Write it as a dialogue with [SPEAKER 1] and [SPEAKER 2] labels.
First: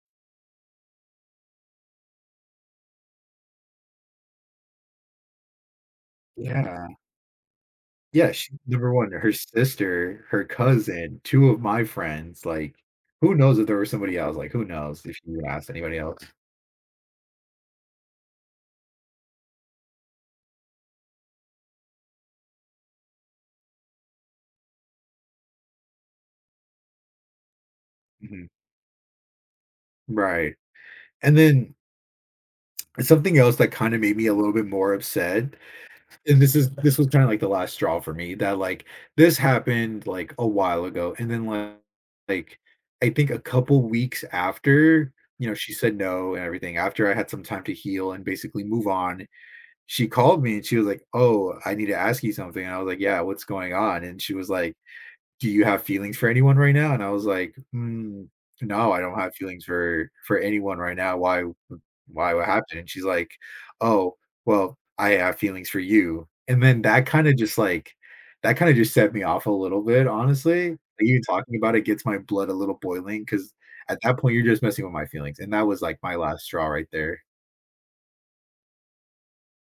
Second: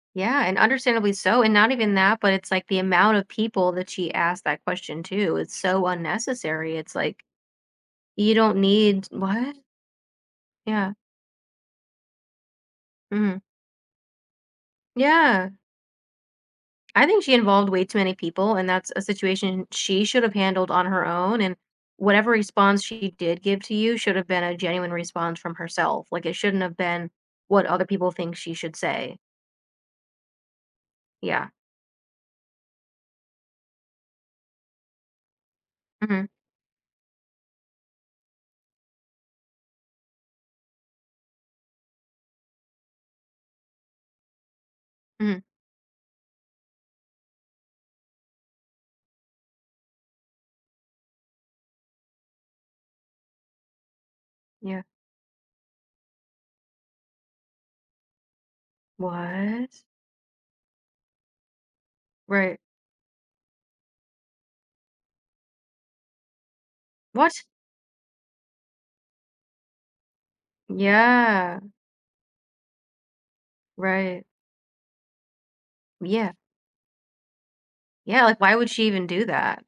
[SPEAKER 1] Yeah, and understandably so, and not even that, but it's like the amount of people that she asked that question to, it's so unnecessary,
[SPEAKER 2] Yeah.
[SPEAKER 1] it's like,
[SPEAKER 2] Yeah,
[SPEAKER 1] you
[SPEAKER 2] she
[SPEAKER 1] don't
[SPEAKER 2] number
[SPEAKER 1] need
[SPEAKER 2] 1, her
[SPEAKER 1] what?
[SPEAKER 2] sister, her
[SPEAKER 1] Yeah.
[SPEAKER 2] cousin, 2 of my friends, like, who
[SPEAKER 1] Mhm.
[SPEAKER 2] knows if there was somebody else? Like, who knows if she even
[SPEAKER 1] Yeah.
[SPEAKER 2] asked anybody else?
[SPEAKER 1] I think she involved way too many people, and that's a situation she should have handled on her own, and whatever response she did give to you should've been a genuine response from herself. Like, it shouldn't have been what other people think
[SPEAKER 2] Mhm.
[SPEAKER 1] she should say.
[SPEAKER 2] Right. And
[SPEAKER 1] Yeah.
[SPEAKER 2] then and something else that kinda made me a little bit more upset,
[SPEAKER 1] Mhm.
[SPEAKER 2] and this is this was kinda, like, the last straw for me that, like, this happened, like, a while ago, and then, [unintelligible] like, I think a couple weeks after-
[SPEAKER 1] Mhm.
[SPEAKER 2] you know, she said no and everything- after I had some time to heal and basically move on, she called me, and she was like, "Oh, I need to ask you something," and I was like, "Yeah, what's going on?" and she was like,
[SPEAKER 1] Yeah.
[SPEAKER 2] "Do you have feelings for anyone right now?" and I was like, "N No, I don't have feelings
[SPEAKER 1] What?
[SPEAKER 2] for for anyone right now, why why, what
[SPEAKER 1] Right.
[SPEAKER 2] happened?" and she's like, "Oh, well, I have feelings for you." And then that kinda
[SPEAKER 1] What?
[SPEAKER 2] just, like, that kinda just set me off a little bit, honestly. Even talking
[SPEAKER 1] Yeah.
[SPEAKER 2] about it gets my blood a little boiling, 'cause at that
[SPEAKER 1] Right.
[SPEAKER 2] point, you're just messing with my feelings, and that was, like, my
[SPEAKER 1] Yeah.
[SPEAKER 2] last straw right there.
[SPEAKER 1] Yeah, like, why would she even do that?